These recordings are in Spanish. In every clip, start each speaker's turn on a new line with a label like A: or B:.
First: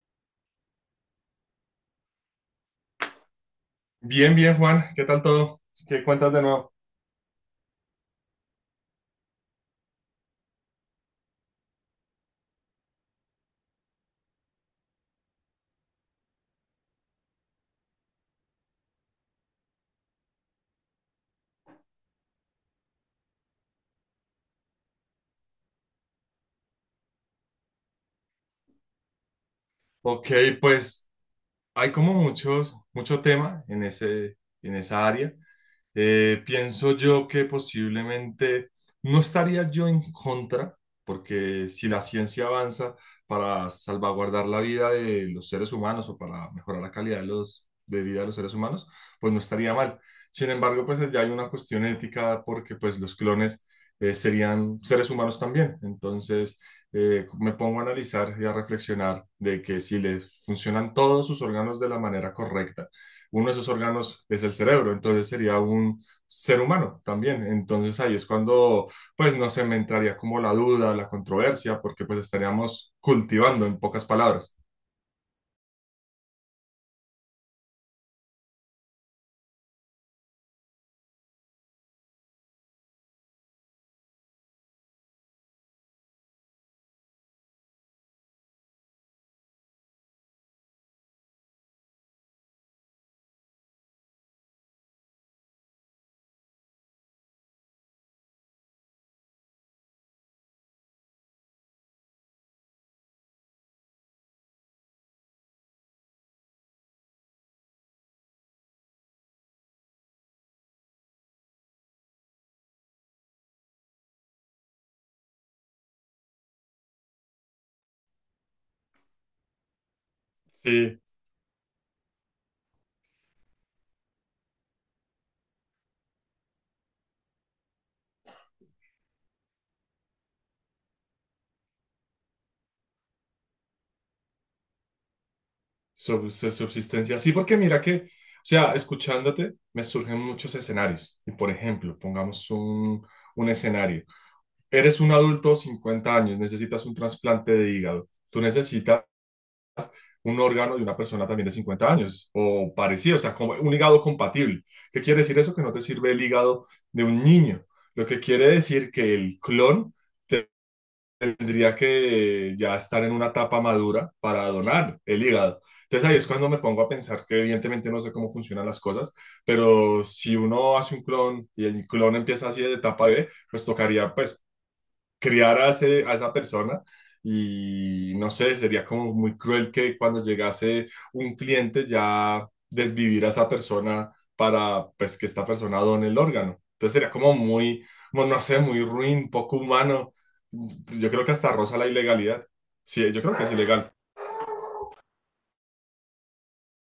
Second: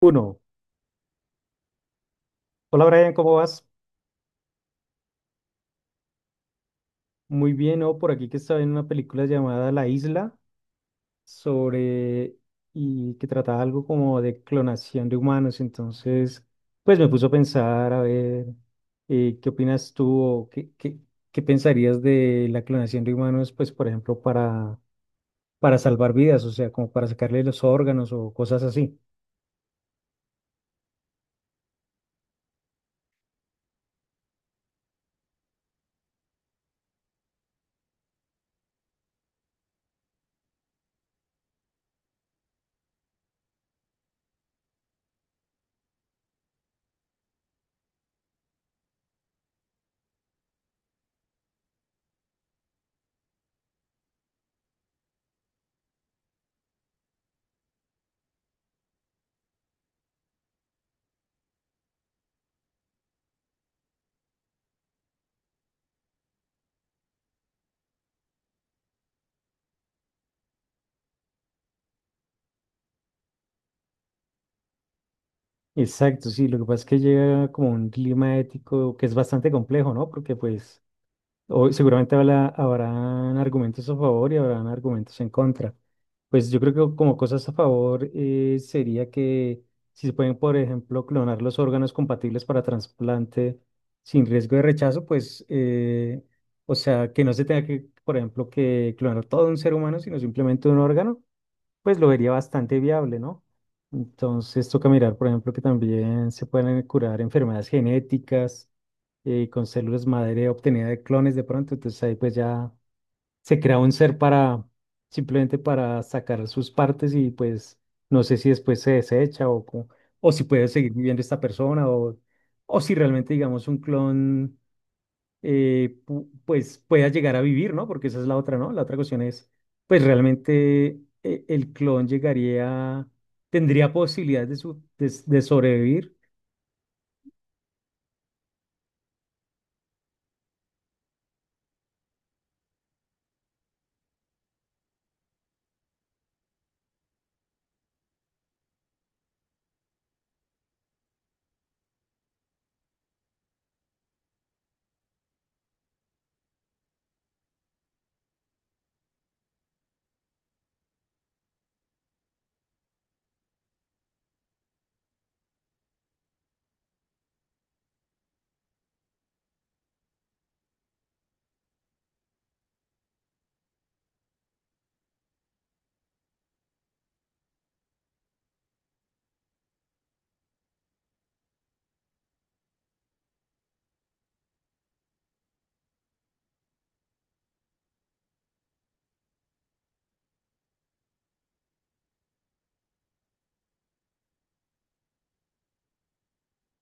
A: Uno. Hola Brian, ¿cómo vas?
B: Bien, bien, Juan. ¿Qué tal todo? ¿Qué cuentas de nuevo?
A: Muy bien, ¿no? Por aquí que estaba en una película llamada La Isla sobre y que trataba algo como de clonación de humanos. Entonces, pues me puso a pensar, a ver, ¿qué opinas tú o qué pensarías de la clonación de humanos, pues por ejemplo, para salvar vidas, o sea, como para sacarle los órganos o cosas así?
B: Ok, pues hay como muchos, mucho tema en ese, en esa área. Pienso yo que posiblemente no estaría yo en contra, porque si la ciencia avanza para salvaguardar la vida de los seres humanos o para mejorar la calidad de los, de vida de los seres humanos, pues no estaría mal. Sin embargo, pues ya hay una cuestión ética porque pues los clones serían seres humanos también. Entonces me pongo a analizar y a reflexionar de que si le funcionan todos sus órganos de la manera correcta, uno de esos órganos es el cerebro, entonces sería un ser humano también. Entonces ahí es cuando, pues, no se me entraría como la duda, la controversia, porque pues estaríamos cultivando, en pocas palabras.
A: Exacto, sí, lo que pasa es que llega como un clima ético que es bastante complejo, ¿no? Porque pues... Hoy seguramente habrán argumentos a favor y habrán argumentos en contra. Pues yo creo que como cosas a favor sería que si se pueden, por ejemplo, clonar los órganos compatibles para trasplante sin riesgo de rechazo, pues, o sea, que no se tenga que, por ejemplo, que clonar todo un ser humano, sino simplemente un órgano, pues lo vería bastante viable, ¿no? Entonces toca mirar, por ejemplo, que también se pueden curar enfermedades genéticas con células madre obtenida de clones de pronto, entonces ahí pues ya se crea un ser para, simplemente para sacar sus partes y pues no sé si después se desecha o si puede seguir
B: Sí,
A: viviendo esta persona o si realmente digamos un clon pues pueda llegar a vivir, ¿no? Porque esa es la otra, ¿no? La otra cuestión es pues realmente el clon llegaría, tendría posibilidades de, de sobrevivir.
B: subsistencia. Sí, porque mira que, o sea, escuchándote, me surgen muchos escenarios. Y por ejemplo, pongamos un escenario. Eres un adulto, 50 años, necesitas un trasplante de hígado. Tú necesitas un órgano de una persona también de 50 años o parecido, o sea, como un hígado compatible. ¿Qué quiere decir eso? Que no te sirve el hígado de un niño. Lo que quiere decir que el clon tendría que ya estar en una etapa madura para donar el hígado. Entonces ahí es cuando me pongo a pensar que evidentemente no sé cómo funcionan las cosas, pero si uno hace un clon y el clon empieza así de etapa B, pues tocaría pues criar a, a esa persona y no sé, sería como muy cruel que cuando llegase un cliente ya desvivir a esa persona para pues que esta persona done el órgano. Entonces sería como muy, bueno, no sé, muy ruin, poco humano. Yo creo que hasta roza la ilegalidad. Sí, yo creo que es ilegal.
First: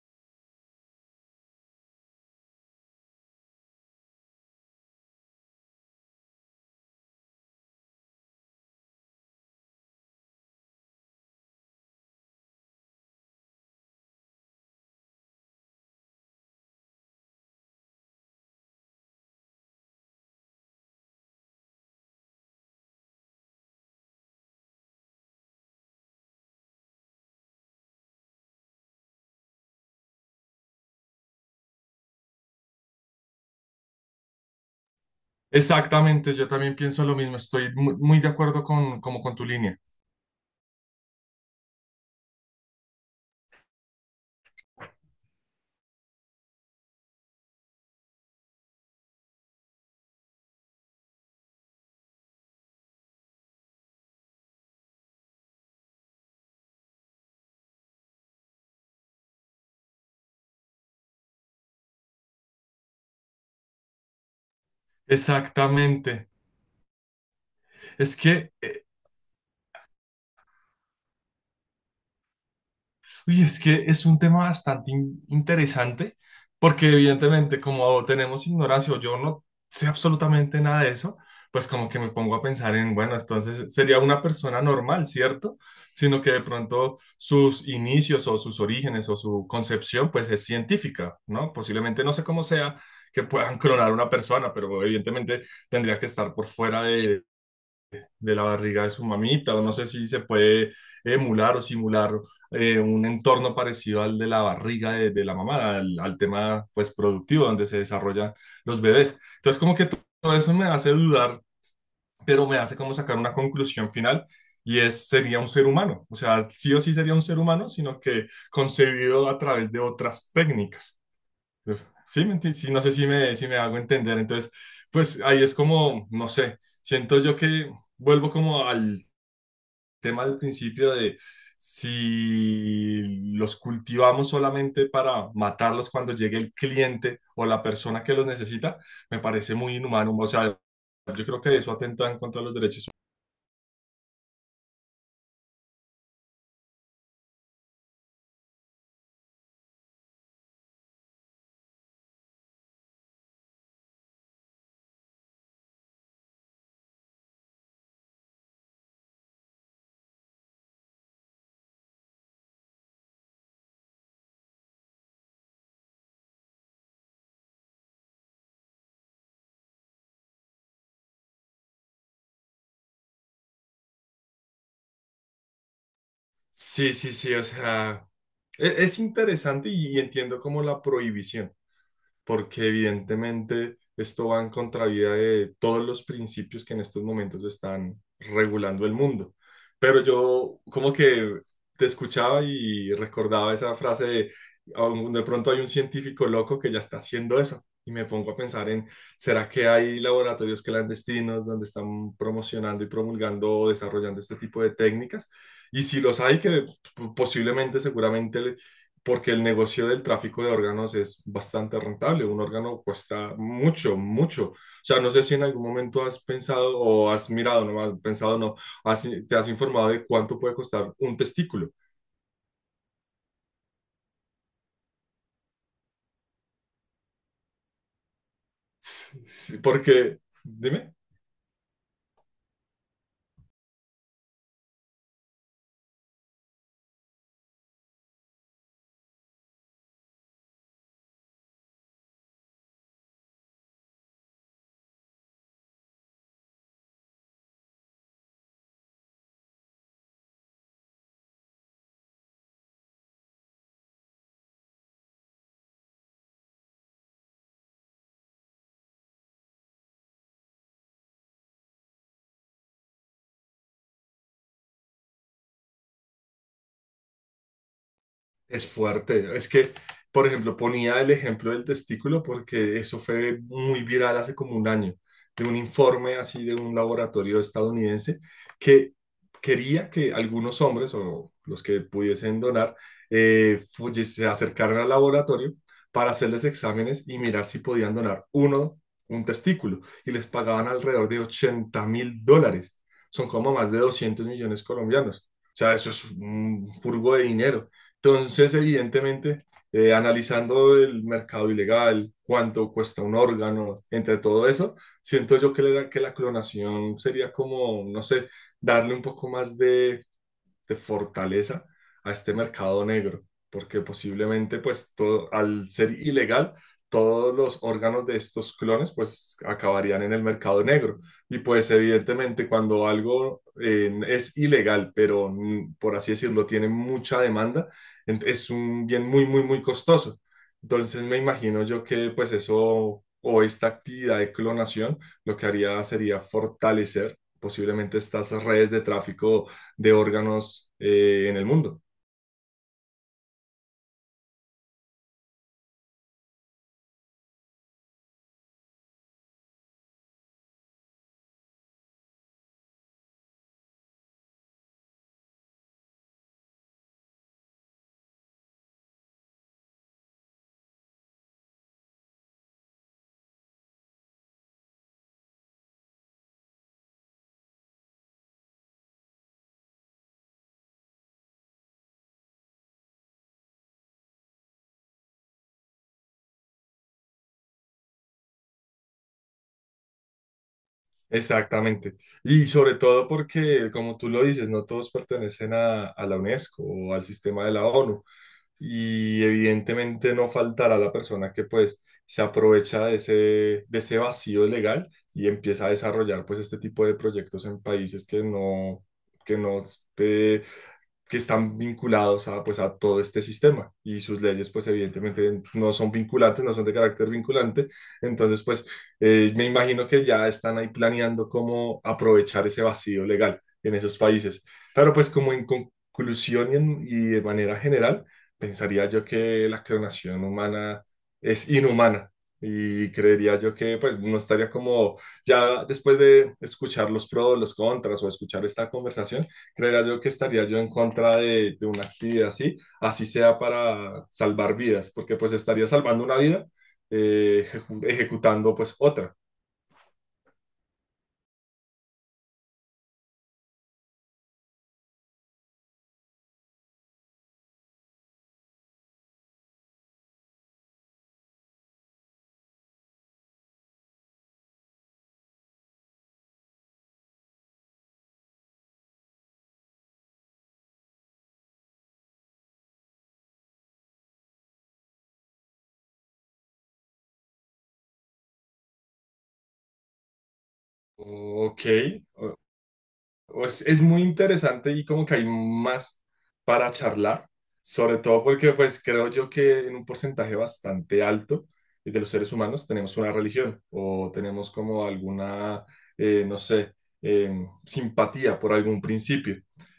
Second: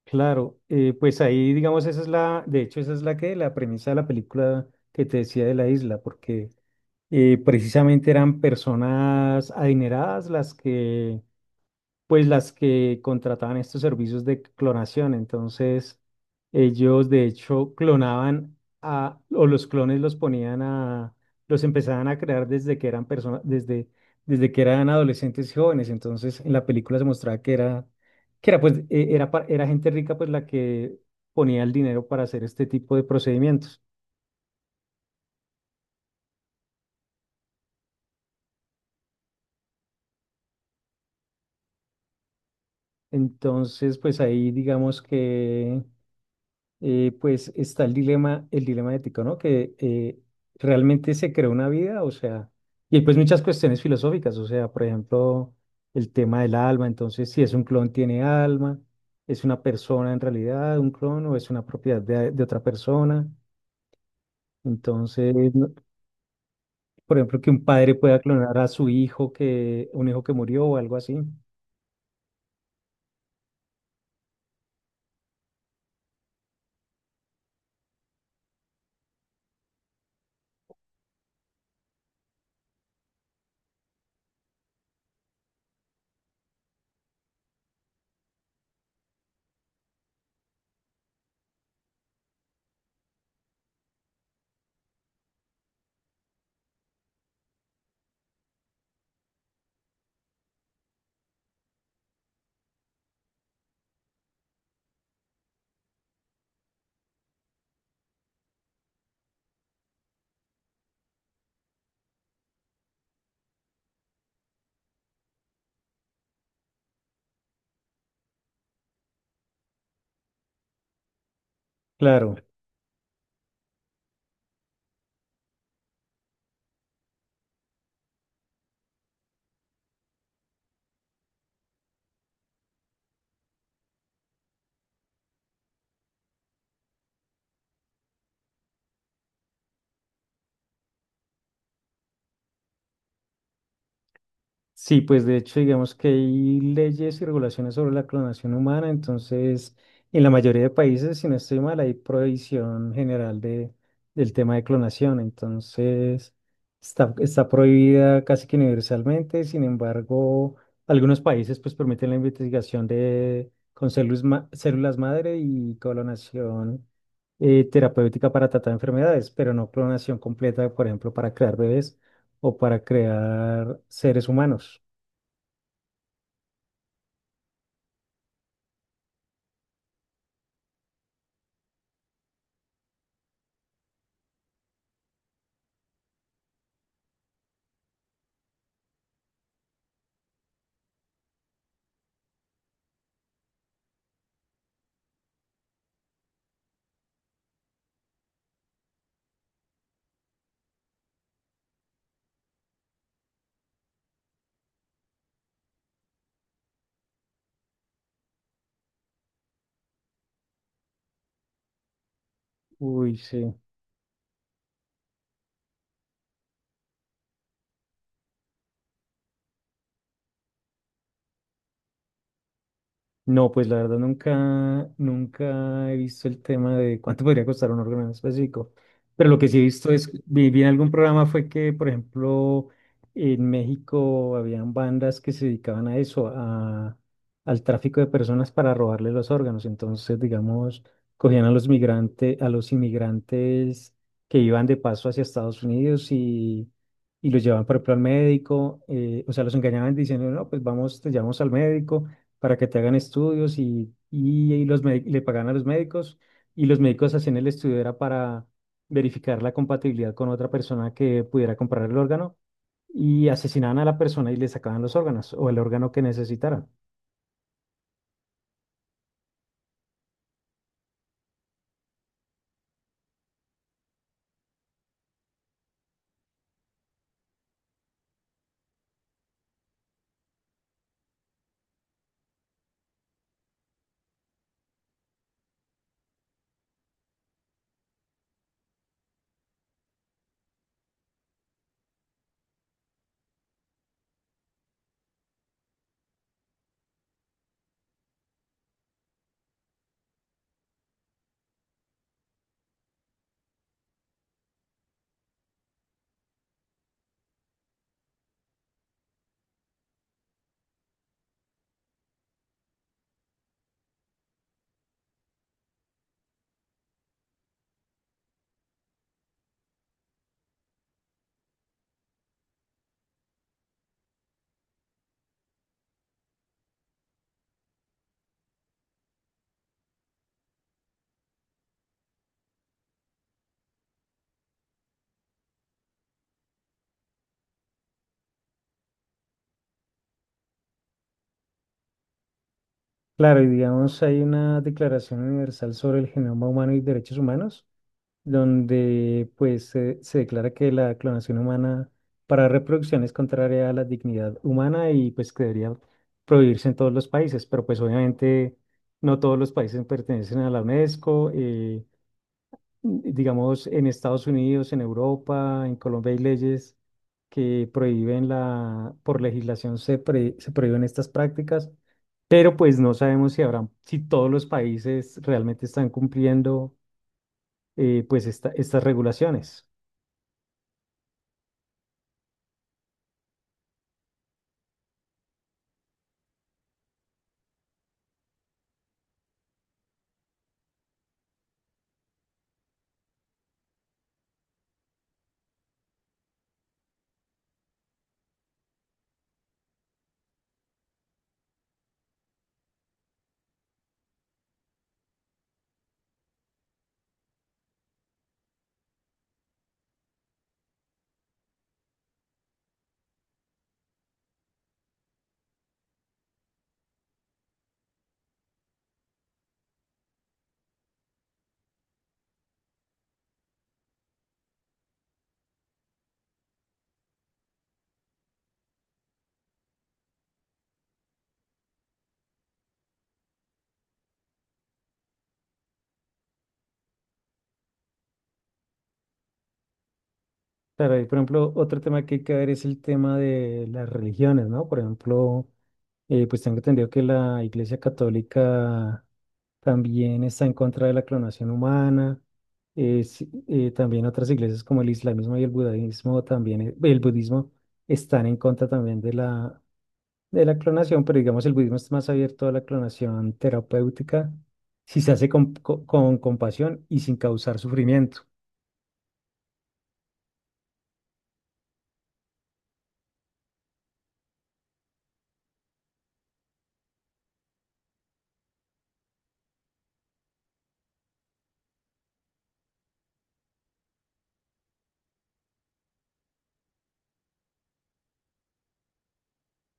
A: Claro, pues ahí digamos esa es la, de hecho esa es la que, la premisa de la película que te decía de la isla, porque precisamente eran personas adineradas las que pues las que contrataban estos servicios de clonación. Entonces, ellos de hecho clonaban a, o los clones los ponían a, los empezaban a crear desde que eran personas, desde, desde que eran adolescentes y jóvenes. Entonces, en la película se mostraba que era pues, era gente rica pues la que ponía el dinero para hacer este tipo de procedimientos.
B: Exactamente, yo también pienso lo mismo, estoy muy, de acuerdo con, como con tu línea.
A: Entonces, pues ahí digamos que pues está el dilema ético, ¿no? Que realmente se creó una vida, o sea, y hay, pues muchas cuestiones filosóficas, o sea, por ejemplo, el tema del alma, entonces si es un clon tiene alma, es una persona en realidad, un clon, o es una propiedad de otra persona, entonces,
B: Exactamente.
A: por ejemplo, que un padre
B: Es
A: pueda
B: que
A: clonar a su hijo, que un hijo que murió o algo así,
B: uy, es que es un tema bastante interesante porque evidentemente como tenemos ignorancia o yo no sé absolutamente nada de eso, pues como que me pongo a pensar en, bueno, entonces sería una persona normal, ¿cierto? Sino que de pronto sus inicios o sus orígenes o su concepción pues es científica, ¿no? Posiblemente no sé cómo sea que puedan clonar una persona, pero evidentemente tendría que estar por fuera de la barriga de su mamita, o no sé si se puede emular o simular un entorno parecido al de la barriga de la mamá, al, al tema pues productivo donde se desarrollan los bebés. Entonces como que todo eso me hace dudar, pero me hace como sacar una conclusión final y es, sería un ser humano, o sea, sí o sí sería un ser humano, sino que concebido a través de otras técnicas. Sí,
A: claro.
B: sí, no sé si me, si me hago entender. Entonces, pues ahí es como, no sé, siento yo que vuelvo como al tema al principio de si los cultivamos solamente para matarlos cuando llegue el cliente o la persona que los necesita, me parece muy inhumano. O sea, yo creo que eso atenta en contra de los derechos humanos.
A: Sí, pues de hecho, digamos que hay leyes y regulaciones sobre la clonación humana, entonces en la mayoría de países, si no estoy mal, hay prohibición general de, del tema de clonación, entonces está, está prohibida casi que universalmente, sin embargo, algunos países pues permiten la investigación de, con células madre y clonación terapéutica para tratar enfermedades, pero no clonación completa, por ejemplo, para crear bebés o para crear seres humanos.
B: Sí, sí, sí, o sea, es, interesante y entiendo como la prohibición. Porque evidentemente esto va en contravía de todos los principios que en estos momentos están regulando el mundo. Pero yo como que te escuchaba y recordaba esa frase de, "Aún de pronto hay un científico loco que ya está haciendo eso." Y me pongo a pensar en, ¿será que hay laboratorios clandestinos donde están promocionando y promulgando o desarrollando este tipo de técnicas? Y si los hay, que posiblemente, seguramente porque el negocio del tráfico de órganos es bastante rentable. Un órgano
A: Uy,
B: cuesta
A: sí.
B: mucho, mucho. O sea, no sé si en algún momento has pensado o has mirado, no has pensado, no, te has informado de cuánto puede costar un testículo.
A: No, pues la verdad nunca, nunca he visto el tema de cuánto podría costar un órgano en específico. Pero lo que sí he visto es,
B: Porque,
A: vi en algún
B: dime.
A: programa fue que, por ejemplo, en México habían bandas que se dedicaban a eso, a, al tráfico de personas para robarle los órganos. Entonces, digamos, cogían a los migrantes, a los inmigrantes que iban de paso hacia Estados Unidos y los llevaban, por ejemplo, al médico, o sea, los engañaban diciendo, no, pues vamos, te llevamos al médico, para que te hagan estudios y los le pagan a los médicos y los médicos hacían el estudio era para verificar la compatibilidad con otra persona que pudiera comprar el órgano y asesinaban a la persona y le sacaban los órganos o el órgano que necesitaran.
B: Es fuerte. Es que, por ejemplo, ponía el ejemplo del testículo porque eso fue muy viral hace como un año, de un informe así de un laboratorio estadounidense que quería que algunos hombres o los que pudiesen donar se acercaran al laboratorio para hacerles exámenes y mirar si podían donar un testículo, y les pagaban alrededor de $80.000. Son como más de 200 millones colombianos. O sea, eso es un furgo de dinero. Entonces, evidentemente, analizando el mercado ilegal, cuánto cuesta un órgano, entre todo eso, siento yo que la clonación sería como, no sé, darle un poco más de fortaleza a este mercado negro, porque posiblemente pues todo, al ser ilegal, todos los órganos de estos clones pues acabarían en el mercado negro. Y pues evidentemente cuando algo es ilegal, pero por así decirlo, tiene mucha demanda, es un bien muy, muy, muy costoso. Entonces me imagino yo que pues eso o esta actividad de clonación lo que haría sería fortalecer posiblemente estas redes de tráfico de órganos en el mundo.
A: Claro, y digamos, hay una Declaración Universal sobre el Genoma Humano y Derechos Humanos donde pues se declara que la clonación humana para reproducción es contraria a la dignidad humana y pues que debería prohibirse en todos los países, pero pues obviamente no todos los países pertenecen a la UNESCO, digamos en Estados Unidos, en Europa, en Colombia hay leyes que prohíben la, por legislación se prohíben estas prácticas, pero pues no sabemos si habrán, si todos los países realmente están cumpliendo pues estas regulaciones.
B: Exactamente. Y sobre todo porque, como tú lo dices, no todos pertenecen a la UNESCO o al sistema de la ONU. Y evidentemente no faltará la persona que pues se aprovecha de ese vacío legal y empieza a desarrollar pues este tipo de proyectos en países que no, que no, eh, que están vinculados a pues a todo este sistema y sus leyes pues evidentemente no son vinculantes, no son de carácter vinculante, entonces pues me imagino que ya están ahí planeando cómo aprovechar ese vacío legal en esos países. Pero pues como en conclusión y, y de manera general, pensaría yo que la clonación humana es inhumana y creería yo que pues no estaría como ya después de escuchar los pros, los contras o escuchar esta conversación, creería yo que estaría yo en contra de una actividad así, así sea para salvar vidas, porque pues estaría salvando una vida ejecutando pues otra.
A: Claro, y por ejemplo, otro tema que hay que ver es el tema de las religiones, ¿no? Por ejemplo, pues tengo entendido que la Iglesia Católica también está en contra de la clonación humana. Sí, también otras iglesias como el islamismo y el budismo también, el budismo están en contra también de la clonación, pero digamos el budismo es más abierto a la clonación terapéutica si se hace con compasión y sin causar sufrimiento.
B: Ok, es muy interesante y como que hay más para charlar, sobre todo porque pues creo yo que en un porcentaje bastante alto de los seres humanos tenemos una religión o tenemos como alguna, no sé, simpatía por algún principio,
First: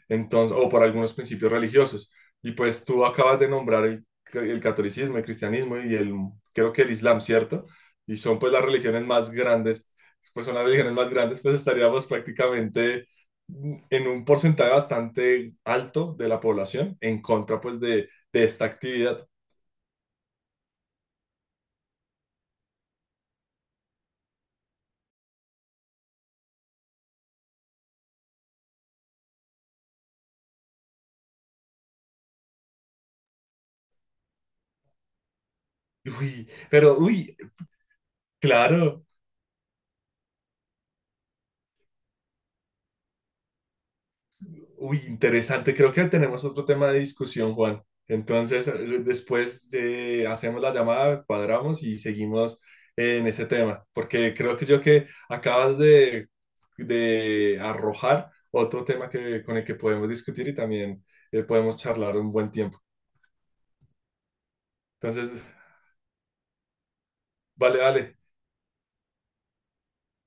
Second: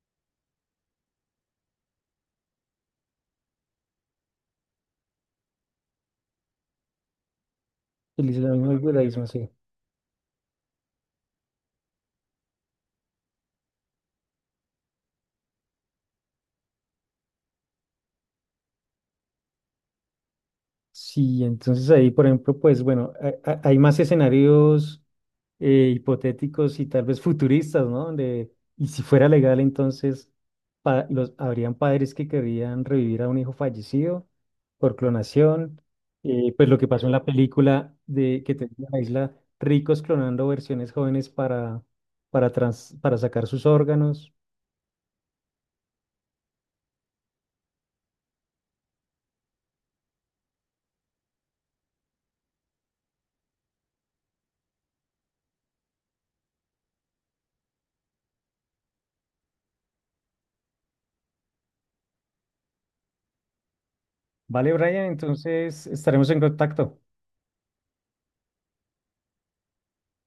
B: entonces, o por algunos principios religiosos. Y pues tú acabas de nombrar el catolicismo, el cristianismo y el, creo que el islam, ¿cierto? Y
A: El
B: son pues las
A: islamismo y el Claro.
B: religiones
A: budismo,
B: más
A: sí.
B: grandes, pues son las religiones más grandes, pues estaríamos prácticamente en un porcentaje bastante alto de la población en contra pues de esta actividad.
A: Sí, entonces ahí, por ejemplo, pues bueno, hay más escenarios hipotéticos y tal vez futuristas, ¿no? Donde, y si fuera legal, entonces habrían padres que querrían revivir a un hijo fallecido por clonación,
B: Uy,
A: pues lo que
B: pero
A: pasó en la
B: uy,
A: película de que tenía la
B: claro,
A: isla ricos clonando versiones jóvenes para, para sacar sus órganos.
B: uy, interesante. Creo que tenemos otro tema de discusión, Juan. Entonces, después hacemos la llamada, cuadramos y seguimos en ese tema, porque creo que yo que acabas de arrojar otro tema que, con el que podemos discutir y también podemos charlar un buen tiempo.
A: Vale, Brian,
B: Entonces,
A: entonces estaremos en contacto.
B: vale, vale.